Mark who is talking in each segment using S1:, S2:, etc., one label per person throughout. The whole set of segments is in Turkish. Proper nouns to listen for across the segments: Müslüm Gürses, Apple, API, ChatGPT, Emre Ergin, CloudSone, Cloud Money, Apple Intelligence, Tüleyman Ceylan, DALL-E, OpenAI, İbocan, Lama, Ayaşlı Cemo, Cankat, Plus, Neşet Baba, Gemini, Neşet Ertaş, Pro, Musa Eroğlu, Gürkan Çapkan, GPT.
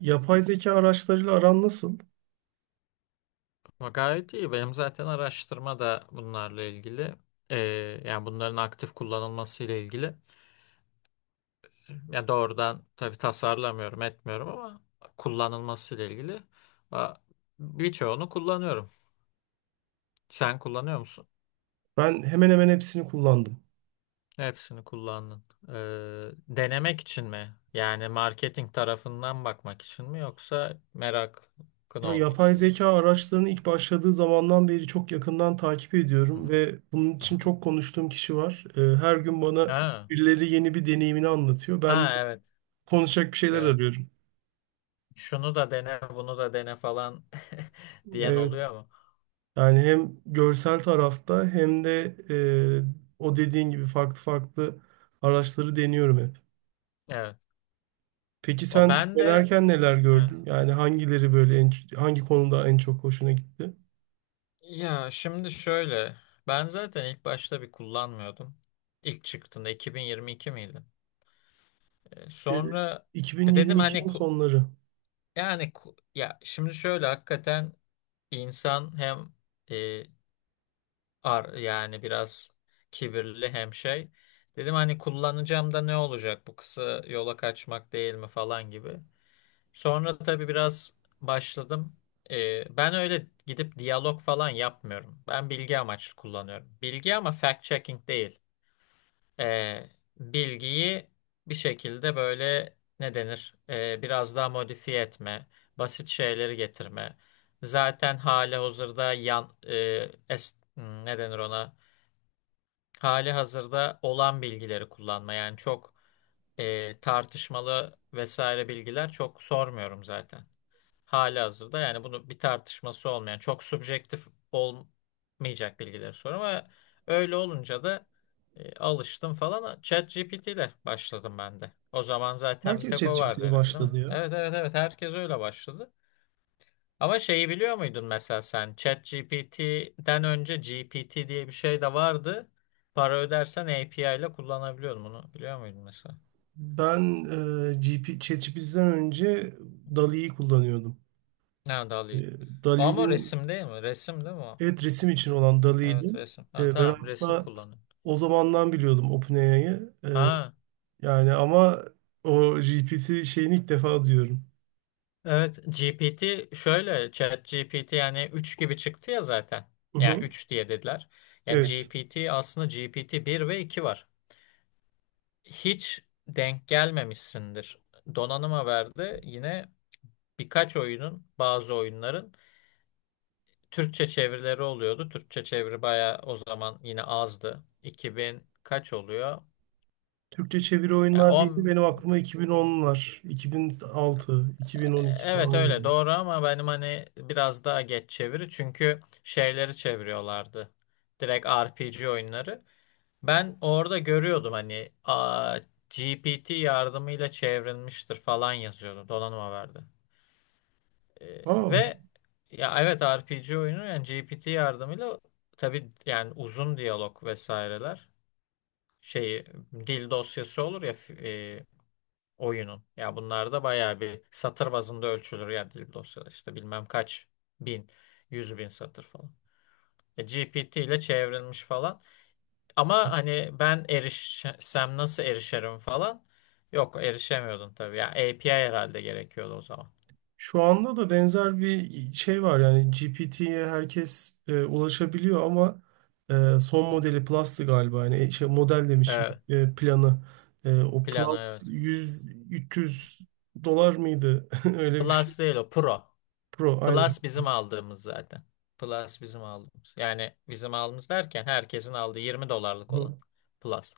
S1: Yapay zeka araçlarıyla aran nasıl?
S2: Ama gayet iyi. Benim zaten araştırma da bunlarla ilgili. Ee, Yani bunların aktif kullanılması ile ilgili. Yani doğrudan tabii tasarlamıyorum, etmiyorum ama kullanılması ile ilgili. Ba- Birçoğunu kullanıyorum. Sen kullanıyor musun?
S1: Ben hemen hemen hepsini kullandım.
S2: Hepsini kullandın. Denemek için mi? Yani marketing tarafından bakmak için mi yoksa merakın
S1: Ya,
S2: olduğu
S1: yapay
S2: için mi?
S1: zeka araçlarının ilk başladığı zamandan beri çok yakından takip
S2: Hı
S1: ediyorum
S2: hı,
S1: ve bunun
S2: hı
S1: için
S2: hı.
S1: çok konuştuğum kişi var. Her gün bana
S2: Ha,
S1: birileri yeni bir deneyimini anlatıyor. Ben
S2: ha, evet.
S1: konuşacak bir şeyler
S2: Evet.
S1: arıyorum.
S2: Şunu da dene, bunu da dene falan diyen
S1: Evet.
S2: oluyor mu?
S1: Yani hem görsel tarafta hem de e, o dediğin gibi farklı farklı araçları deniyorum hep.
S2: Evet.
S1: Peki
S2: O
S1: sen
S2: ben de
S1: denerken neler
S2: evet.
S1: gördün? Yani hangileri böyle hangi konuda en çok hoşuna gitti?
S2: Ya şimdi şöyle, ben zaten ilk başta bir kullanmıyordum. İlk çıktığında 2022 miydi?
S1: E,
S2: Sonra dedim hani
S1: 2022'nin sonları.
S2: yani ya şimdi şöyle, hakikaten insan hem e, yani biraz kibirli hem şey. Dedim hani kullanacağım da ne olacak, bu kısa yola kaçmak değil mi falan gibi. Sonra tabii biraz başladım. Ben öyle gidip diyalog falan yapmıyorum. Ben bilgi amaçlı kullanıyorum. Bilgi ama fact-checking değil. Ee, Bilgiyi bir şekilde böyle ne denir? Biraz daha modifiye etme, basit şeyleri getirme. Zaten hali hazırda ne denir ona? Hali hazırda olan bilgileri kullanma. Yani çok tartışmalı vesaire bilgiler çok sormuyorum zaten. Halihazırda yani bunu bir tartışması olmayan, çok subjektif olmayacak bilgileri sor ama öyle olunca da alıştım falan. ChatGPT ile başladım ben de. O zaman zaten bir
S1: Herkes
S2: tek o vardı
S1: ChatGPT'ye
S2: herhalde, değil mi?
S1: başladı ya.
S2: Evet, evet, evet, herkes öyle başladı. Ama şeyi biliyor muydun, mesela sen ChatGPT'den önce GPT diye bir şey de vardı. Para ödersen API ile kullanabiliyordun, bunu biliyor muydun mesela?
S1: Ben ChatGPT'den önce DALL-E'yi kullanıyordum.
S2: Nerede
S1: E,
S2: alayım? Ama
S1: DALL-E'nin,
S2: resim değil mi? Resim değil mi o?
S1: evet, resim için olan DALL-E'ydi.
S2: Evet, resim. Ha,
S1: Ben
S2: tamam, resim
S1: hatta
S2: kullanıyor.
S1: o zamandan biliyordum OpenAI'yı.
S2: Ha,
S1: Yani ama o GPT şeyini ilk defa diyorum.
S2: evet, GPT şöyle, chat GPT yani 3 gibi çıktı ya zaten.
S1: Hı
S2: Yani
S1: hı.
S2: 3 diye dediler. Yani
S1: Evet.
S2: GPT, aslında GPT bir ve 2 var. Hiç denk gelmemişsindir. Donanıma verdi yine birkaç oyunun, bazı oyunların Türkçe çevirileri oluyordu. Türkçe çeviri bayağı o zaman yine azdı. İki bin kaç oluyor?
S1: Türkçe çeviri
S2: Ya
S1: oyunlar değil de benim aklıma 2010'lar, 2006, 2012
S2: evet,
S1: falan
S2: öyle
S1: geliyor.
S2: doğru ama benim hani biraz daha geç çeviri, çünkü şeyleri çeviriyorlardı. Direkt RPG oyunları. Ben orada görüyordum hani, GPT yardımıyla çevrilmiştir falan yazıyordu. Donanım haberde. Ee,
S1: Aa.
S2: ve ya evet, RPG oyunu yani GPT yardımıyla, tabii yani uzun diyalog vesaireler şeyi, dil dosyası olur ya oyunun. Ya bunlar da bayağı bir satır bazında ölçülür ya, dil dosyaları işte bilmem kaç bin, yüz bin satır falan. GPT ile çevrilmiş falan. Ama hani ben erişsem nasıl erişerim falan. Yok, erişemiyordun tabii. Ya API herhalde gerekiyordu o zaman.
S1: Şu anda da benzer bir şey var, yani GPT'ye herkes ulaşabiliyor, ama son
S2: Hı.
S1: modeli Plus'tı galiba, yani şey, model demişim,
S2: Evet.
S1: planı. O
S2: Plano,
S1: Plus
S2: evet.
S1: 100-300 dolar mıydı? Öyle bir şey.
S2: Plus değil o. Pro.
S1: Pro aynen.
S2: Plus bizim aldığımız zaten. Plus bizim aldığımız. Yani bizim aldığımız derken herkesin aldığı 20 dolarlık olan.
S1: Hı.
S2: Plus.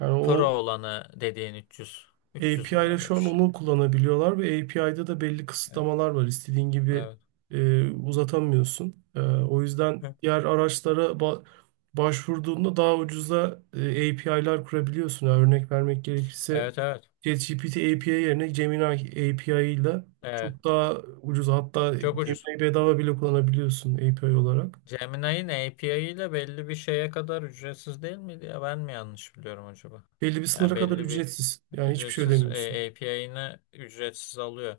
S1: Yani o
S2: Pro olanı dediğin 300. 300 mü,
S1: API ile
S2: öyle
S1: şu
S2: bir
S1: an
S2: şey?
S1: onu kullanabiliyorlar ve API'da da belli
S2: Evet.
S1: kısıtlamalar var. İstediğin gibi
S2: Evet.
S1: uzatamıyorsun. O yüzden
S2: Hı.
S1: diğer araçlara başvurduğunda daha ucuza API'lar kurabiliyorsun. Yani örnek vermek gerekirse
S2: Evet. Evet.
S1: ChatGPT API yerine Gemini API ile
S2: Evet.
S1: çok daha ucuz. Hatta
S2: Çok ucuz.
S1: Gemini bedava bile kullanabiliyorsun API olarak.
S2: Gemini'nin API ile belli bir şeye kadar ücretsiz değil miydi ya? Ben mi yanlış biliyorum acaba?
S1: Belli bir
S2: Yani
S1: sınıra kadar
S2: belli bir
S1: ücretsiz. Yani hiçbir şey
S2: ücretsiz,
S1: ödemiyorsun.
S2: API'ini ücretsiz alıyor.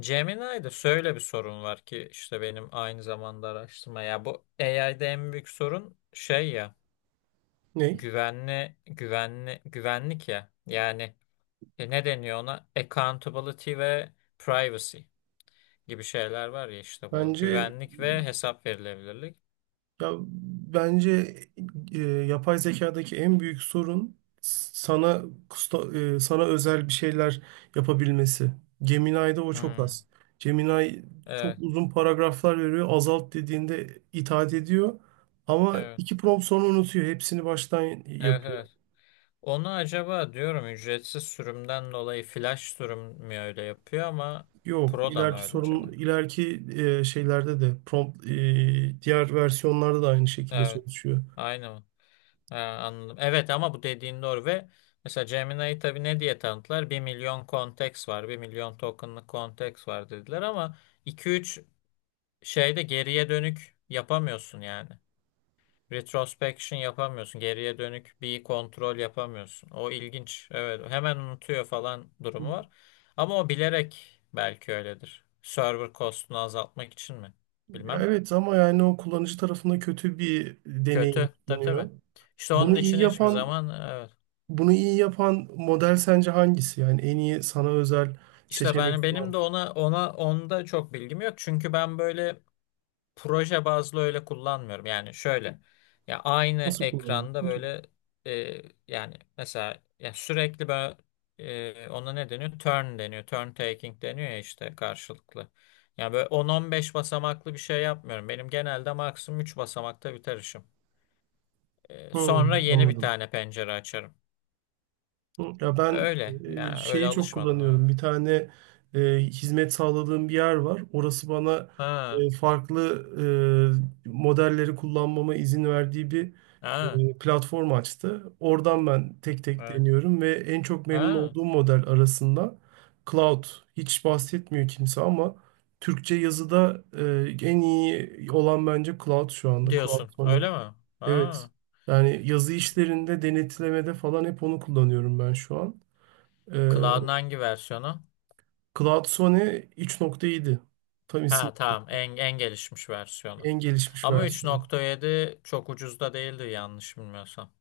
S2: Gemini'de şöyle bir sorun var ki, işte benim aynı zamanda araştırma ya, bu AI'de en büyük sorun şey ya,
S1: Ney?
S2: güvenlik ya, yani ne deniyor ona? Accountability ve privacy gibi şeyler var ya, işte bu.
S1: Bence
S2: Güvenlik ve hesap verilebilirlik.
S1: Ya bence yapay zekadaki en büyük sorun sana sana özel bir şeyler yapabilmesi. Gemini'de o çok
S2: Hmm.
S1: az. Gemini çok
S2: Evet,
S1: uzun paragraflar veriyor. Azalt dediğinde itaat ediyor. Ama
S2: evet,
S1: iki prompt sonra unutuyor. Hepsini baştan
S2: evet,
S1: yapıyor.
S2: evet. Onu acaba diyorum ücretsiz sürümden dolayı flash sürüm mü öyle yapıyor ama
S1: Yok,
S2: Pro da mı öyle acaba?
S1: ileriki şeylerde de prompt, diğer versiyonlarda da aynı şekilde
S2: Evet,
S1: çalışıyor.
S2: aynı mı? Ha, anladım. Evet ama bu dediğin doğru ve mesela Gemini'yi tabii ne diye tanıttılar? 1 milyon konteks var, 1 milyon tokenlık konteks var dediler ama iki üç, şeyde geriye dönük yapamıyorsun yani. Retrospection yapamıyorsun. Geriye dönük bir kontrol yapamıyorsun. O ilginç. Evet, hemen unutuyor falan durumu var. Ama o bilerek belki öyledir. Server cost'unu azaltmak için mi?
S1: Ya,
S2: Bilmem.
S1: evet, ama yani o kullanıcı tarafında kötü bir deneyim
S2: Kötü. Tabii, tabii.
S1: sunuyor.
S2: İşte onun
S1: Bunu iyi
S2: için hiçbir
S1: yapan
S2: zaman evet.
S1: bunu iyi yapan model sence hangisi? Yani en iyi sana özel
S2: İşte
S1: seçenek
S2: ben, benim de
S1: sunan.
S2: ona ona onda çok bilgim yok. Çünkü ben böyle proje bazlı öyle kullanmıyorum. Yani şöyle, ya aynı
S1: Nasıl
S2: ekranda
S1: kullanıyorsun ki?
S2: böyle e, yani mesela ya sürekli böyle ona ne deniyor? Turn deniyor. Turn taking deniyor ya, işte karşılıklı. Ya böyle 10-15 basamaklı bir şey yapmıyorum. Benim genelde maksimum 3 basamakta biter işim.
S1: Hı,
S2: Sonra yeni bir
S1: anladım.
S2: tane pencere açarım.
S1: Hı, ya ben
S2: Öyle. Yani öyle
S1: şeyi çok
S2: alışmadım, evet.
S1: kullanıyorum. Bir tane hizmet sağladığım bir yer var. Orası bana
S2: Ha.
S1: farklı modelleri kullanmama izin verdiği bir
S2: Ha.
S1: platform açtı. Oradan ben tek tek
S2: Evet.
S1: deniyorum ve en çok memnun
S2: Ha.
S1: olduğum model arasında Cloud. Hiç bahsetmiyor kimse ama Türkçe yazıda en iyi olan bence Cloud şu anda. Cloud
S2: Diyorsun.
S1: Money.
S2: Öyle mi?
S1: Evet.
S2: Ha.
S1: Yani yazı işlerinde, denetlemede falan hep onu kullanıyorum ben şu an. Ee,
S2: Cloud'un hangi versiyonu?
S1: CloudSone 3.7. Tam isim.
S2: Ha, tamam, en gelişmiş versiyonu.
S1: En gelişmiş
S2: Ama üç
S1: versiyonu.
S2: nokta yedi çok ucuz da değildi yanlış bilmiyorsam.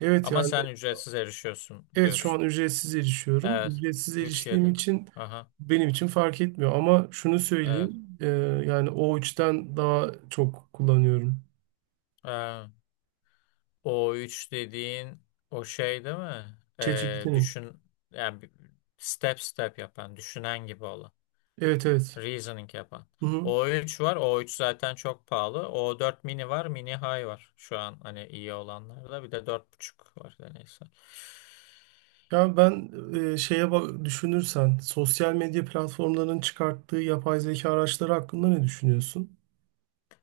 S1: Evet,
S2: Ama
S1: yani
S2: sen ücretsiz erişiyorsun
S1: evet, şu
S2: diyorsun.
S1: an ücretsiz erişiyorum.
S2: Evet.
S1: Ücretsiz
S2: Üç nokta
S1: eriştiğim
S2: yedi.
S1: için
S2: Aha.
S1: benim için fark etmiyor. Ama şunu
S2: Evet.
S1: söyleyeyim. Yani o üçten daha çok kullanıyorum.
S2: Ee, O üç dediğin, o şey değil mi?
S1: ChatGPT'nin.
S2: Düşün yani, step step yapan, düşünen gibi olan.
S1: Evet, evet.
S2: Reasoning yapan.
S1: Hı hı.
S2: O üç var. O üç zaten çok pahalı. O dört mini var. Mini high var. Şu an hani iyi olanlarda. Bir de 4.5 var. Da neyse.
S1: Ya ben şeye bak, düşünürsen sosyal medya platformlarının çıkarttığı yapay zeka araçları hakkında ne düşünüyorsun?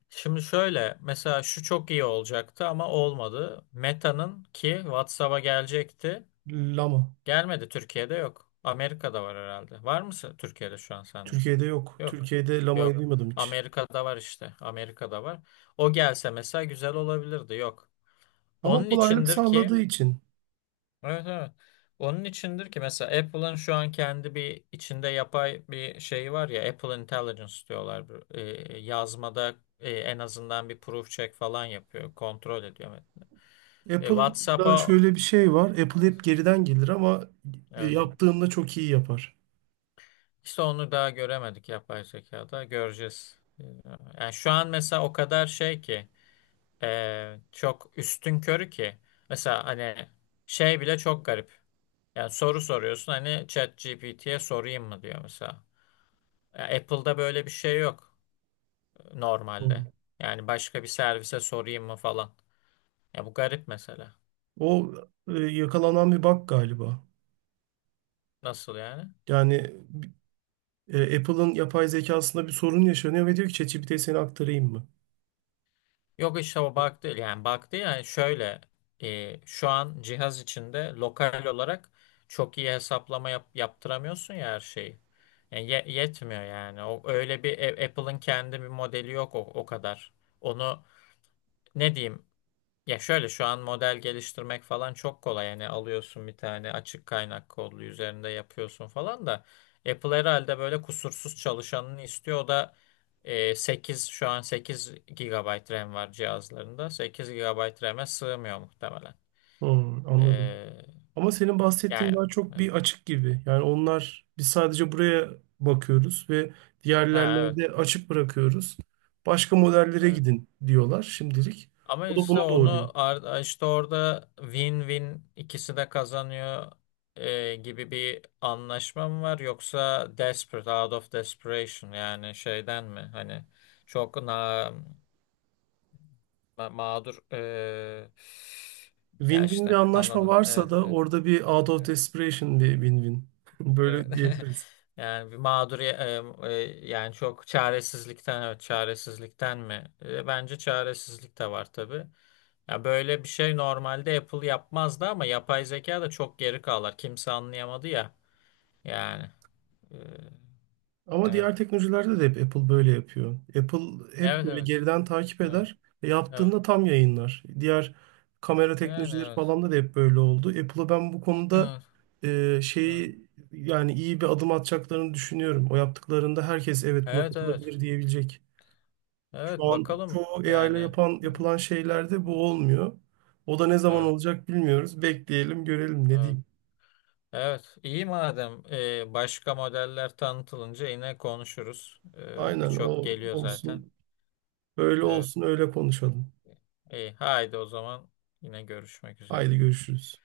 S2: Şimdi şöyle mesela, şu çok iyi olacaktı ama olmadı. Meta'nın ki WhatsApp'a gelecekti.
S1: Lama.
S2: Gelmedi, Türkiye'de yok. Amerika'da var herhalde. Var mısın Türkiye'de şu an sende?
S1: Türkiye'de yok.
S2: Yok.
S1: Türkiye'de lamayı
S2: Yok.
S1: duymadım hiç.
S2: Amerika'da var işte. Amerika'da var. O gelse mesela güzel olabilirdi. Yok.
S1: Ama
S2: Onun
S1: kolaylık
S2: içindir ki,
S1: sağladığı için.
S2: evet, evet. Onun içindir ki mesela Apple'ın şu an kendi bir içinde yapay bir şeyi var ya, Apple Intelligence diyorlar. Bu, yazmada en azından bir proof check falan yapıyor. Kontrol ediyor metni.
S1: Apple'da
S2: WhatsApp'a,
S1: şöyle bir şey
S2: o-
S1: var. Apple hep geriden gelir ama
S2: evet, evet.
S1: yaptığında çok iyi yapar.
S2: İşte onu daha göremedik yapay zekada. Göreceğiz. Yani şu an mesela o kadar şey ki, çok üstünkörü ki mesela hani şey bile çok garip. Yani soru soruyorsun hani, ChatGPT'ye sorayım mı diyor mesela. Ya Apple'da böyle bir şey yok normalde.
S1: Hı.
S2: Yani başka bir servise sorayım mı falan. Ya bu garip mesela.
S1: O yakalanan bir bug galiba.
S2: Nasıl yani?
S1: Yani Apple'ın yapay zekasında bir sorun yaşanıyor ve diyor ki, "ChatGPT'ye seni aktarayım mı?"
S2: Yok işte, o bug değil. Yani bug değil, yani şöyle şu an cihaz içinde lokal olarak çok iyi hesaplama yaptıramıyorsun ya her şeyi. Yani yetmiyor yani. O öyle bir Apple'ın kendi bir modeli yok, o kadar. Onu ne diyeyim. Ya şöyle, şu an model geliştirmek falan çok kolay. Yani alıyorsun bir tane açık kaynak kodlu, üzerinde yapıyorsun falan da Apple herhalde böyle kusursuz çalışanını istiyor. O da 8 şu an 8 gigabayt RAM var cihazlarında. 8 gigabayt RAM'e sığmıyor muhtemelen.
S1: Hı, anladım.
S2: E,
S1: Ama senin bahsettiğin
S2: Yani
S1: daha çok
S2: evet.
S1: bir açık gibi. Yani onlar biz sadece buraya bakıyoruz ve
S2: Ha,
S1: diğerlerine
S2: evet.
S1: de açık bırakıyoruz. Başka modellere
S2: Evet.
S1: gidin diyorlar şimdilik.
S2: Ama
S1: O da
S2: işte
S1: bunu doğuruyor.
S2: onu işte orada win-win ikisi de kazanıyor gibi bir anlaşma mı var, yoksa desperate out of desperation yani şeyden mi, hani çok mağdur ya
S1: Win-win bir
S2: işte
S1: anlaşma
S2: anladın,
S1: varsa
S2: evet,
S1: da
S2: evet,
S1: orada bir out of
S2: evet,
S1: desperation bir win-win.
S2: evet.
S1: Böyle diyebiliriz.
S2: Yani bir mağdur, e, yani çok çaresizlikten, evet, çaresizlikten mi? Bence çaresizlik de var tabii. Ya böyle bir şey normalde Apple yapmazdı ama yapay zeka da çok geri kalır. Kimse anlayamadı ya. Yani. e,
S1: Ama
S2: evet.
S1: diğer teknolojilerde de hep Apple böyle yapıyor. Apple hep
S2: Evet,
S1: böyle
S2: evet.
S1: geriden takip
S2: Evet.
S1: eder. E,
S2: Evet.
S1: Yaptığında tam yayınlar. Diğer kamera
S2: Yani
S1: teknolojileri
S2: evet.
S1: falan da hep böyle oldu. Apple'a ben bu konuda
S2: Evet.
S1: e,
S2: Evet.
S1: şeyi yani iyi bir adım atacaklarını düşünüyorum. O yaptıklarında herkes evet buna
S2: Evet, evet.
S1: katılabilir diyebilecek. Şu
S2: Evet,
S1: an
S2: bakalım
S1: çoğu AI ile
S2: yani. Evet.
S1: yapılan şeylerde bu olmuyor. O da ne zaman
S2: Evet.
S1: olacak bilmiyoruz. Bekleyelim, görelim ne
S2: Evet.
S1: diyeyim.
S2: Evet. İyi madem, başka modeller tanıtılınca yine konuşuruz. E,
S1: Aynen
S2: birçok
S1: o
S2: geliyor zaten.
S1: olsun. Öyle
S2: Evet.
S1: olsun, öyle konuşalım.
S2: İyi. Haydi o zaman yine görüşmek üzere.
S1: Haydi görüşürüz.